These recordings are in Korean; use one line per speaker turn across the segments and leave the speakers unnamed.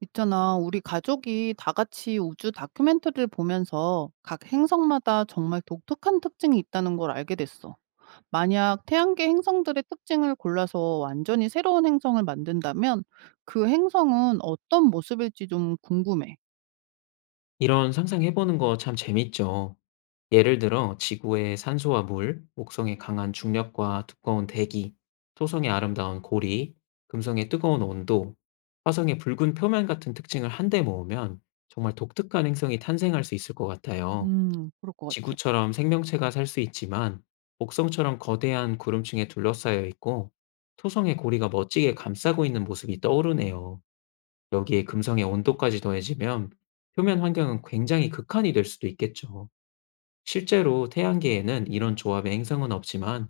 있잖아, 우리 가족이 다 같이 우주 다큐멘터리를 보면서 각 행성마다 정말 독특한 특징이 있다는 걸 알게 됐어. 만약 태양계 행성들의 특징을 골라서 완전히 새로운 행성을 만든다면 그 행성은 어떤 모습일지 좀 궁금해.
이런 상상해보는 거 참 재밌죠. 예를 들어 지구의 산소와 물, 목성의 강한 중력과 두꺼운 대기, 토성의 아름다운 고리, 금성의 뜨거운 온도, 화성의 붉은 표면 같은 특징을 한데 모으면 정말 독특한 행성이 탄생할 수 있을 것 같아요.
그럴 것 같아.
지구처럼 생명체가 살 수 있지만 목성처럼 거대한 구름층에 둘러싸여 있고 토성의 고리가 멋지게 감싸고 있는 모습이 떠오르네요. 여기에 금성의 온도까지 더해지면 표면 환경은 굉장히 극한이 될 수도 있겠죠. 실제로 태양계에는 이런 조합의 행성은 없지만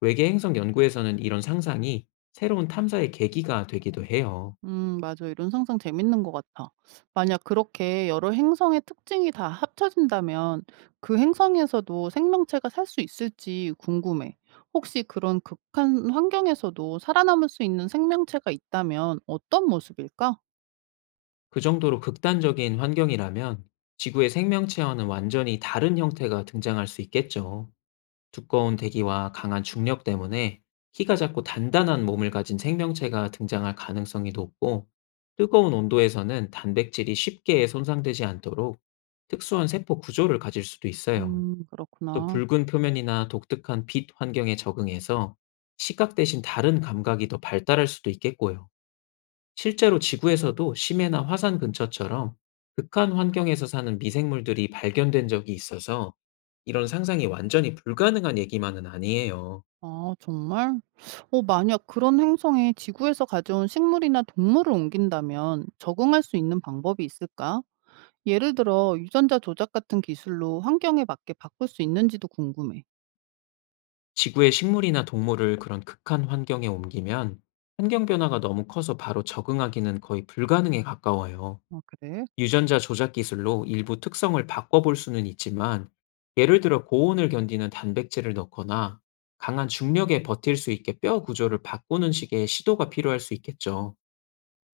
외계 행성 연구에서는 이런 상상이 새로운 탐사의 계기가 되기도 해요.
맞아. 이런 상상 재밌는 것 같아. 만약 그렇게 여러 행성의 특징이 다 합쳐진다면 그 행성에서도 생명체가 살 수 있을지 궁금해. 혹시 그런 극한 환경에서도 살아남을 수 있는 생명체가 있다면 어떤 모습일까?
그 정도로 극단적인 환경이라면 지구의 생명체와는 완전히 다른 형태가 등장할 수 있겠죠. 두꺼운 대기와 강한 중력 때문에 키가 작고 단단한 몸을 가진 생명체가 등장할 가능성이 높고, 뜨거운 온도에서는 단백질이 쉽게 손상되지 않도록 특수한 세포 구조를 가질 수도 있어요. 또
그렇구나.
붉은 표면이나 독특한 빛 환경에 적응해서 시각 대신 다른 감각이 더 발달할 수도 있겠고요. 실제로 지구에서도 심해나 화산 근처처럼 극한 환경에서 사는 미생물들이 발견된 적이 있어서, 이런 상상이 완전히 불가능한 얘기만은 아니에요.
아, 정말? 만약 그런 행성에 지구에서 가져온 식물이나 동물을 옮긴다면 적응할 수 있는 방법이 있을까? 예를 들어 유전자 조작 같은 기술로 환경에 맞게 바꿀 수 있는지도 궁금해.
지구의 식물이나 동물을 그런 극한 환경에 옮기면 환경 변화가 너무 커서 바로 적응하기는 거의 불가능에 가까워요.
아, 그래?
유전자 조작 기술로 일부 특성을 바꿔볼 수는 있지만, 예를 들어 고온을 견디는 단백질을 넣거나 강한 중력에 버틸 수 있게 뼈 구조를 바꾸는 식의 시도가 필요할 수 있겠죠.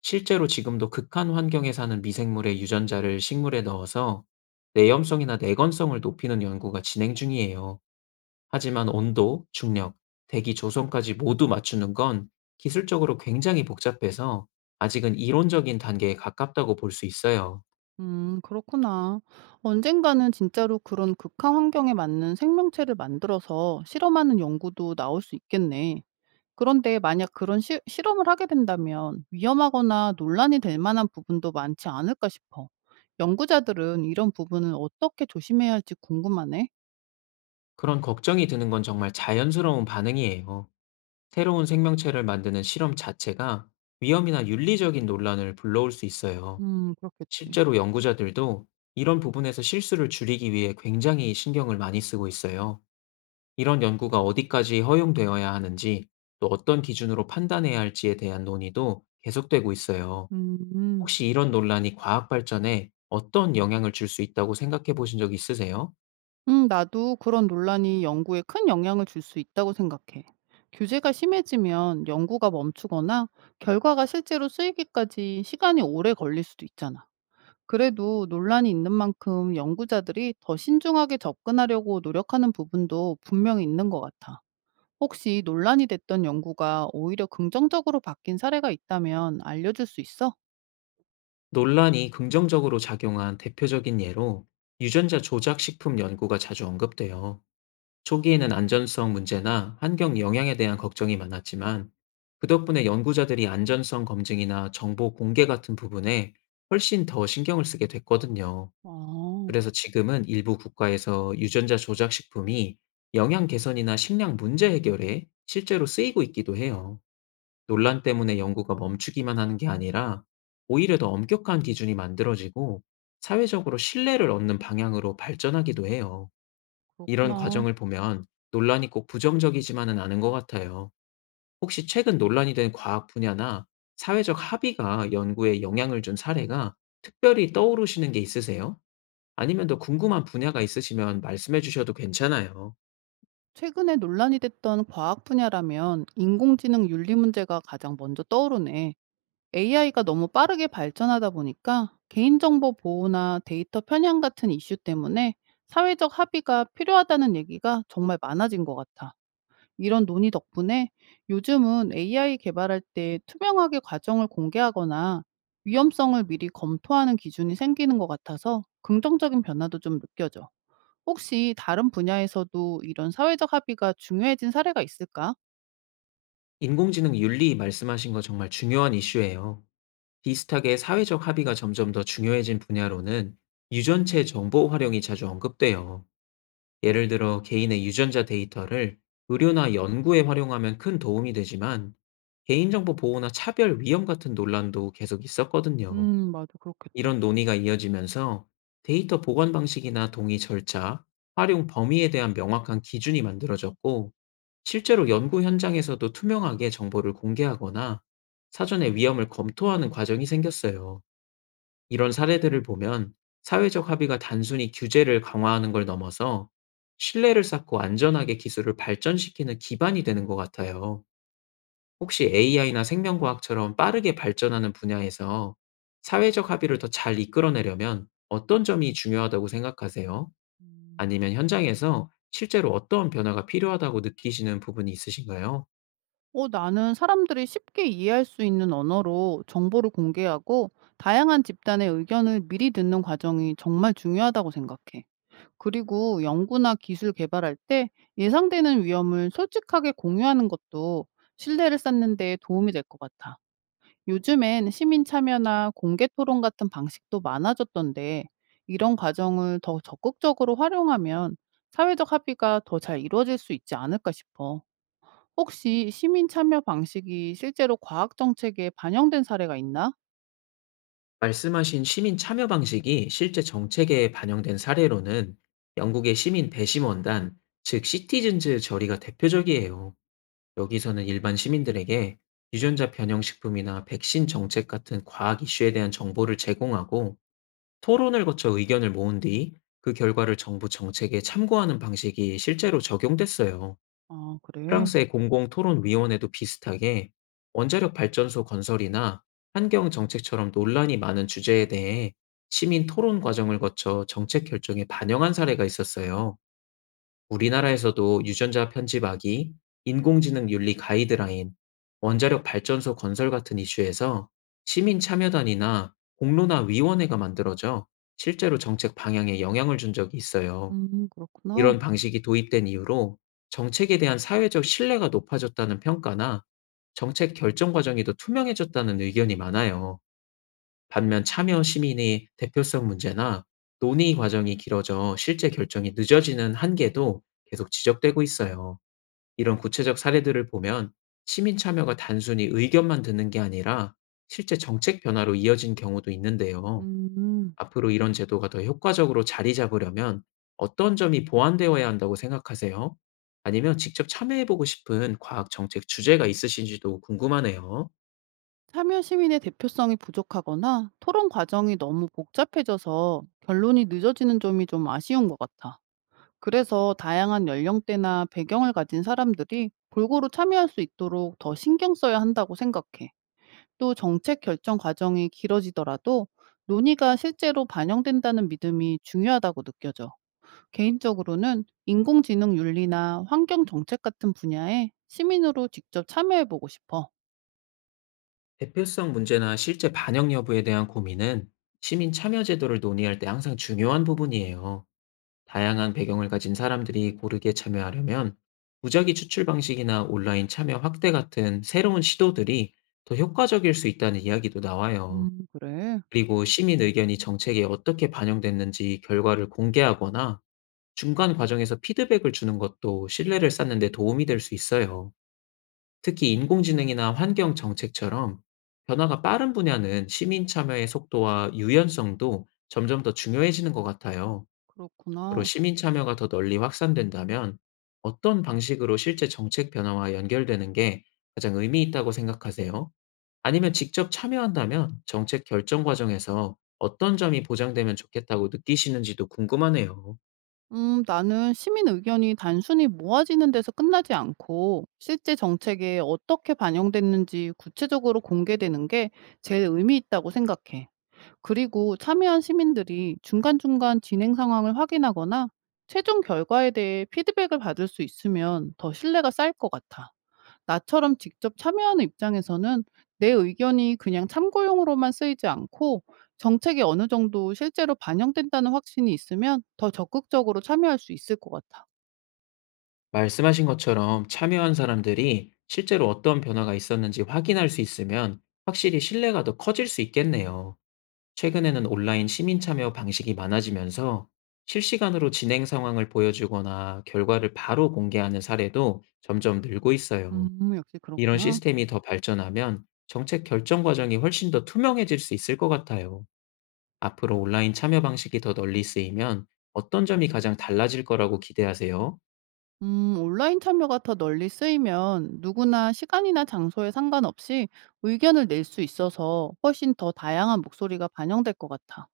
실제로 지금도 극한 환경에 사는 미생물의 유전자를 식물에 넣어서 내염성이나 내건성을 높이는 연구가 진행 중이에요. 하지만 온도, 중력, 대기 조성까지 모두 맞추는 건 기술적으로 굉장히 복잡해서 아직은 이론적인 단계에 가깝다고 볼 수 있어요.
그렇구나. 언젠가는 진짜로 그런 극한 환경에 맞는 생명체를 만들어서 실험하는 연구도 나올 수 있겠네. 그런데 만약 그런 실험을 하게 된다면 위험하거나 논란이 될 만한 부분도 많지 않을까 싶어. 연구자들은 이런 부분을 어떻게 조심해야 할지 궁금하네.
그런 걱정이 드는 건 정말 자연스러운 반응이에요. 새로운 생명체를 만드는 실험 자체가 위험이나 윤리적인 논란을 불러올 수 있어요.
그렇겠지.
실제로 연구자들도 이런 부분에서 실수를 줄이기 위해 굉장히 신경을 많이 쓰고 있어요. 이런 연구가 어디까지 허용되어야 하는지, 또 어떤 기준으로 판단해야 할지에 대한 논의도 계속되고 있어요.
음.
혹시 이런 논란이 과학 발전에 어떤 영향을 줄 수 있다고 생각해 보신 적 있으세요?
나도 그런 논란이 연구에 큰 영향을 줄 수 있다고 생각해. 규제가 심해지면 연구가 멈추거나 결과가 실제로 쓰이기까지 시간이 오래 걸릴 수도 있잖아. 그래도 논란이 있는 만큼 연구자들이 더 신중하게 접근하려고 노력하는 부분도 분명히 있는 것 같아. 혹시 논란이 됐던 연구가 오히려 긍정적으로 바뀐 사례가 있다면 알려줄 수 있어?
논란이 긍정적으로 작용한 대표적인 예로 유전자 조작 식품 연구가 자주 언급돼요. 초기에는 안전성 문제나 환경 영향에 대한 걱정이 많았지만, 그 덕분에 연구자들이 안전성 검증이나 정보 공개 같은 부분에 훨씬 더 신경을 쓰게 됐거든요.
아,
그래서 지금은 일부 국가에서 유전자 조작 식품이 영양 개선이나 식량 문제 해결에 실제로 쓰이고 있기도 해요. 논란 때문에 연구가 멈추기만 하는 게 아니라 오히려 더 엄격한 기준이 만들어지고 사회적으로 신뢰를 얻는 방향으로 발전하기도 해요. 이런
그렇구나.
과정을 보면 논란이 꼭 부정적이지만은 않은 것 같아요. 혹시 최근 논란이 된 과학 분야나 사회적 합의가 연구에 영향을 준 사례가 특별히 떠오르시는 게 있으세요? 아니면 더 궁금한 분야가 있으시면 말씀해 주셔도 괜찮아요.
최근에 논란이 됐던 과학 분야라면 인공지능 윤리 문제가 가장 먼저 떠오르네. AI가 너무 빠르게 발전하다 보니까 개인정보 보호나 데이터 편향 같은 이슈 때문에 사회적 합의가 필요하다는 얘기가 정말 많아진 것 같아. 이런 논의 덕분에 요즘은 AI 개발할 때 투명하게 과정을 공개하거나 위험성을 미리 검토하는 기준이 생기는 것 같아서 긍정적인 변화도 좀 느껴져. 혹시 다른 분야에서도 이런 사회적 합의가 중요해진 사례가 있을까?
인공지능 윤리 말씀하신 거 정말 중요한 이슈예요. 비슷하게 사회적 합의가 점점 더 중요해진 분야로는 유전체 정보 활용이 자주 언급돼요. 예를 들어 개인의 유전자 데이터를 의료나 연구에 활용하면 큰 도움이 되지만, 개인정보 보호나 차별 위험 같은 논란도 계속 있었거든요.
맞아. 그렇겠다.
이런 논의가 이어지면서 데이터 보관 방식이나 동의 절차, 활용 범위에 대한 명확한 기준이 만들어졌고, 실제로 연구 현장에서도 투명하게 정보를 공개하거나 사전에 위험을 검토하는 과정이 생겼어요. 이런 사례들을 보면 사회적 합의가 단순히 규제를 강화하는 걸 넘어서 신뢰를 쌓고 안전하게 기술을 발전시키는 기반이 되는 것 같아요. 혹시 AI나 생명과학처럼 빠르게 발전하는 분야에서 사회적 합의를 더 잘 이끌어내려면 어떤 점이 중요하다고 생각하세요?
음.
아니면 현장에서 실제로 어떤 변화가 필요하다고 느끼시는 부분이 있으신가요?
나는 사람들이 쉽게 이해할 수 있는 언어로 정보를 공개하고 다양한 집단의 의견을 미리 듣는 과정이 정말 중요하다고 생각해. 그리고 연구나 기술 개발할 때 예상되는 위험을 솔직하게 공유하는 것도 신뢰를 쌓는 데 도움이 될 것 같아. 요즘엔 시민 참여나 공개 토론 같은 방식도 많아졌던데, 이런 과정을 더 적극적으로 활용하면 사회적 합의가 더 잘 이루어질 수 있지 않을까 싶어. 혹시 시민 참여 방식이 실제로 과학 정책에 반영된 사례가 있나?
말씀하신 시민 참여 방식이 실제 정책에 반영된 사례로는 영국의 시민 배심원단, 즉 시티즌즈 저리가 대표적이에요. 여기서는 일반 시민들에게 유전자 변형 식품이나 백신 정책 같은 과학 이슈에 대한 정보를 제공하고 토론을 거쳐 의견을 모은 뒤 그 결과를 정부 정책에 참고하는 방식이 실제로 적용됐어요.
아, 그래.
프랑스의 공공토론위원회도 비슷하게 원자력 발전소 건설이나 환경 정책처럼 논란이 많은 주제에 대해 시민 토론 과정을 거쳐 정책 결정에 반영한 사례가 있었어요. 우리나라에서도 유전자 편집하기, 인공지능 윤리 가이드라인, 원자력 발전소 건설 같은 이슈에서 시민 참여단이나 공론화 위원회가 만들어져 실제로 정책 방향에 영향을 준 적이 있어요.
그렇구나.
이런 방식이 도입된 이후로 정책에 대한 사회적 신뢰가 높아졌다는 평가나 정책 결정 과정이 더 투명해졌다는 의견이 많아요. 반면 참여 시민의 대표성 문제나 논의 과정이 길어져 실제 결정이 늦어지는 한계도 계속 지적되고 있어요. 이런 구체적 사례들을 보면 시민 참여가 단순히 의견만 듣는 게 아니라 실제 정책 변화로 이어진 경우도 있는데요.
음.
앞으로 이런 제도가 더 효과적으로 자리 잡으려면 어떤 점이 보완되어야 한다고 생각하세요? 아니면 직접 참여해보고 싶은 과학 정책 주제가 있으신지도 궁금하네요.
참여 시민의 대표성이 부족하거나 토론 과정이 너무 복잡해져서 결론이 늦어지는 점이 좀 아쉬운 것 같아. 그래서 다양한 연령대나 배경을 가진 사람들이 골고루 참여할 수 있도록 더 신경 써야 한다고 생각해. 또 정책 결정 과정이 길어지더라도 논의가 실제로 반영된다는 믿음이 중요하다고 느껴져. 개인적으로는 인공지능 윤리나 환경 정책 같은 분야에 시민으로 직접 참여해보고 싶어.
대표성 문제나 실제 반영 여부에 대한 고민은 시민 참여 제도를 논의할 때 항상 중요한 부분이에요. 다양한 배경을 가진 사람들이 고르게 참여하려면 무작위 추출 방식이나 온라인 참여 확대 같은 새로운 시도들이 더 효과적일 수 있다는 이야기도 나와요.
그래.
그리고 시민 의견이 정책에 어떻게 반영됐는지 결과를 공개하거나 중간 과정에서 피드백을 주는 것도 신뢰를 쌓는 데 도움이 될 수 있어요. 특히 인공지능이나 환경 정책처럼 변화가 빠른 분야는 시민 참여의 속도와 유연성도 점점 더 중요해지는 것 같아요. 앞으로
그렇구나.
시민 참여가 더 널리 확산된다면 어떤 방식으로 실제 정책 변화와 연결되는 게 가장 의미 있다고 생각하세요? 아니면 직접 참여한다면 정책 결정 과정에서 어떤 점이 보장되면 좋겠다고 느끼시는지도 궁금하네요.
나는 시민 의견이 단순히 모아지는 데서 끝나지 않고 실제 정책에 어떻게 반영됐는지 구체적으로 공개되는 게 제일 의미 있다고 생각해. 그리고 참여한 시민들이 중간중간 진행 상황을 확인하거나 최종 결과에 대해 피드백을 받을 수 있으면 더 신뢰가 쌓일 것 같아. 나처럼 직접 참여하는 입장에서는 내 의견이 그냥 참고용으로만 쓰이지 않고 정책에 어느 정도 실제로 반영된다는 확신이 있으면 더 적극적으로 참여할 수 있을 것 같아.
말씀하신 것처럼 참여한 사람들이 실제로 어떤 변화가 있었는지 확인할 수 있으면 확실히 신뢰가 더 커질 수 있겠네요. 최근에는 온라인 시민 참여 방식이 많아지면서 실시간으로 진행 상황을 보여주거나 결과를 바로 공개하는 사례도 점점 늘고 있어요.
역시
이런
그렇구나.
시스템이 더 발전하면 정책 결정 과정이 훨씬 더 투명해질 수 있을 것 같아요. 앞으로 온라인 참여 방식이 더 널리 쓰이면 어떤 점이 가장 달라질 거라고 기대하세요?
온라인 참여가 더 널리 쓰이면 누구나 시간이나 장소에 상관없이 의견을 낼 수 있어서 훨씬 더 다양한 목소리가 반영될 것 같아.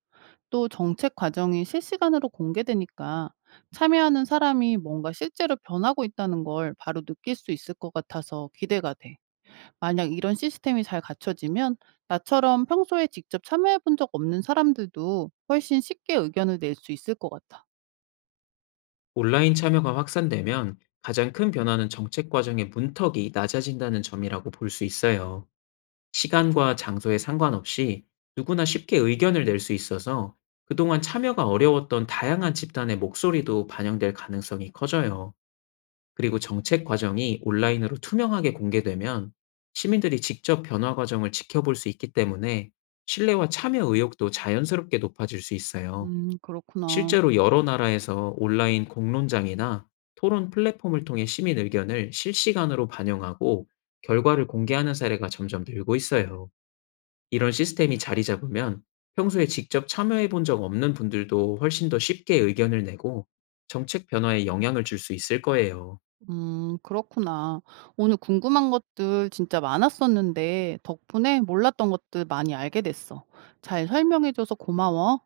또 정책 과정이 실시간으로 공개되니까 참여하는 사람이 뭔가 실제로 변하고 있다는 걸 바로 느낄 수 있을 것 같아서 기대가 돼. 만약 이런 시스템이 잘 갖춰지면 나처럼 평소에 직접 참여해 본 적 없는 사람들도 훨씬 쉽게 의견을 낼 수 있을 것 같아.
온라인 참여가 확산되면 가장 큰 변화는 정책 과정의 문턱이 낮아진다는 점이라고 볼 수 있어요. 시간과 장소에 상관없이 누구나 쉽게 의견을 낼 수 있어서 그동안 참여가 어려웠던 다양한 집단의 목소리도 반영될 가능성이 커져요. 그리고 정책 과정이 온라인으로 투명하게 공개되면 시민들이 직접 변화 과정을 지켜볼 수 있기 때문에 신뢰와 참여 의욕도 자연스럽게 높아질 수 있어요.
그렇구나.
실제로 여러 나라에서 온라인 공론장이나 토론 플랫폼을 통해 시민 의견을 실시간으로 반영하고 결과를 공개하는 사례가 점점 늘고 있어요. 이런 시스템이 자리 잡으면 평소에 직접 참여해 본 적 없는 분들도 훨씬 더 쉽게 의견을 내고 정책 변화에 영향을 줄 수 있을 거예요.
그렇구나. 오늘 궁금한 것들 진짜 많았었는데 덕분에 몰랐던 것들 많이 알게 됐어. 잘 설명해줘서 고마워.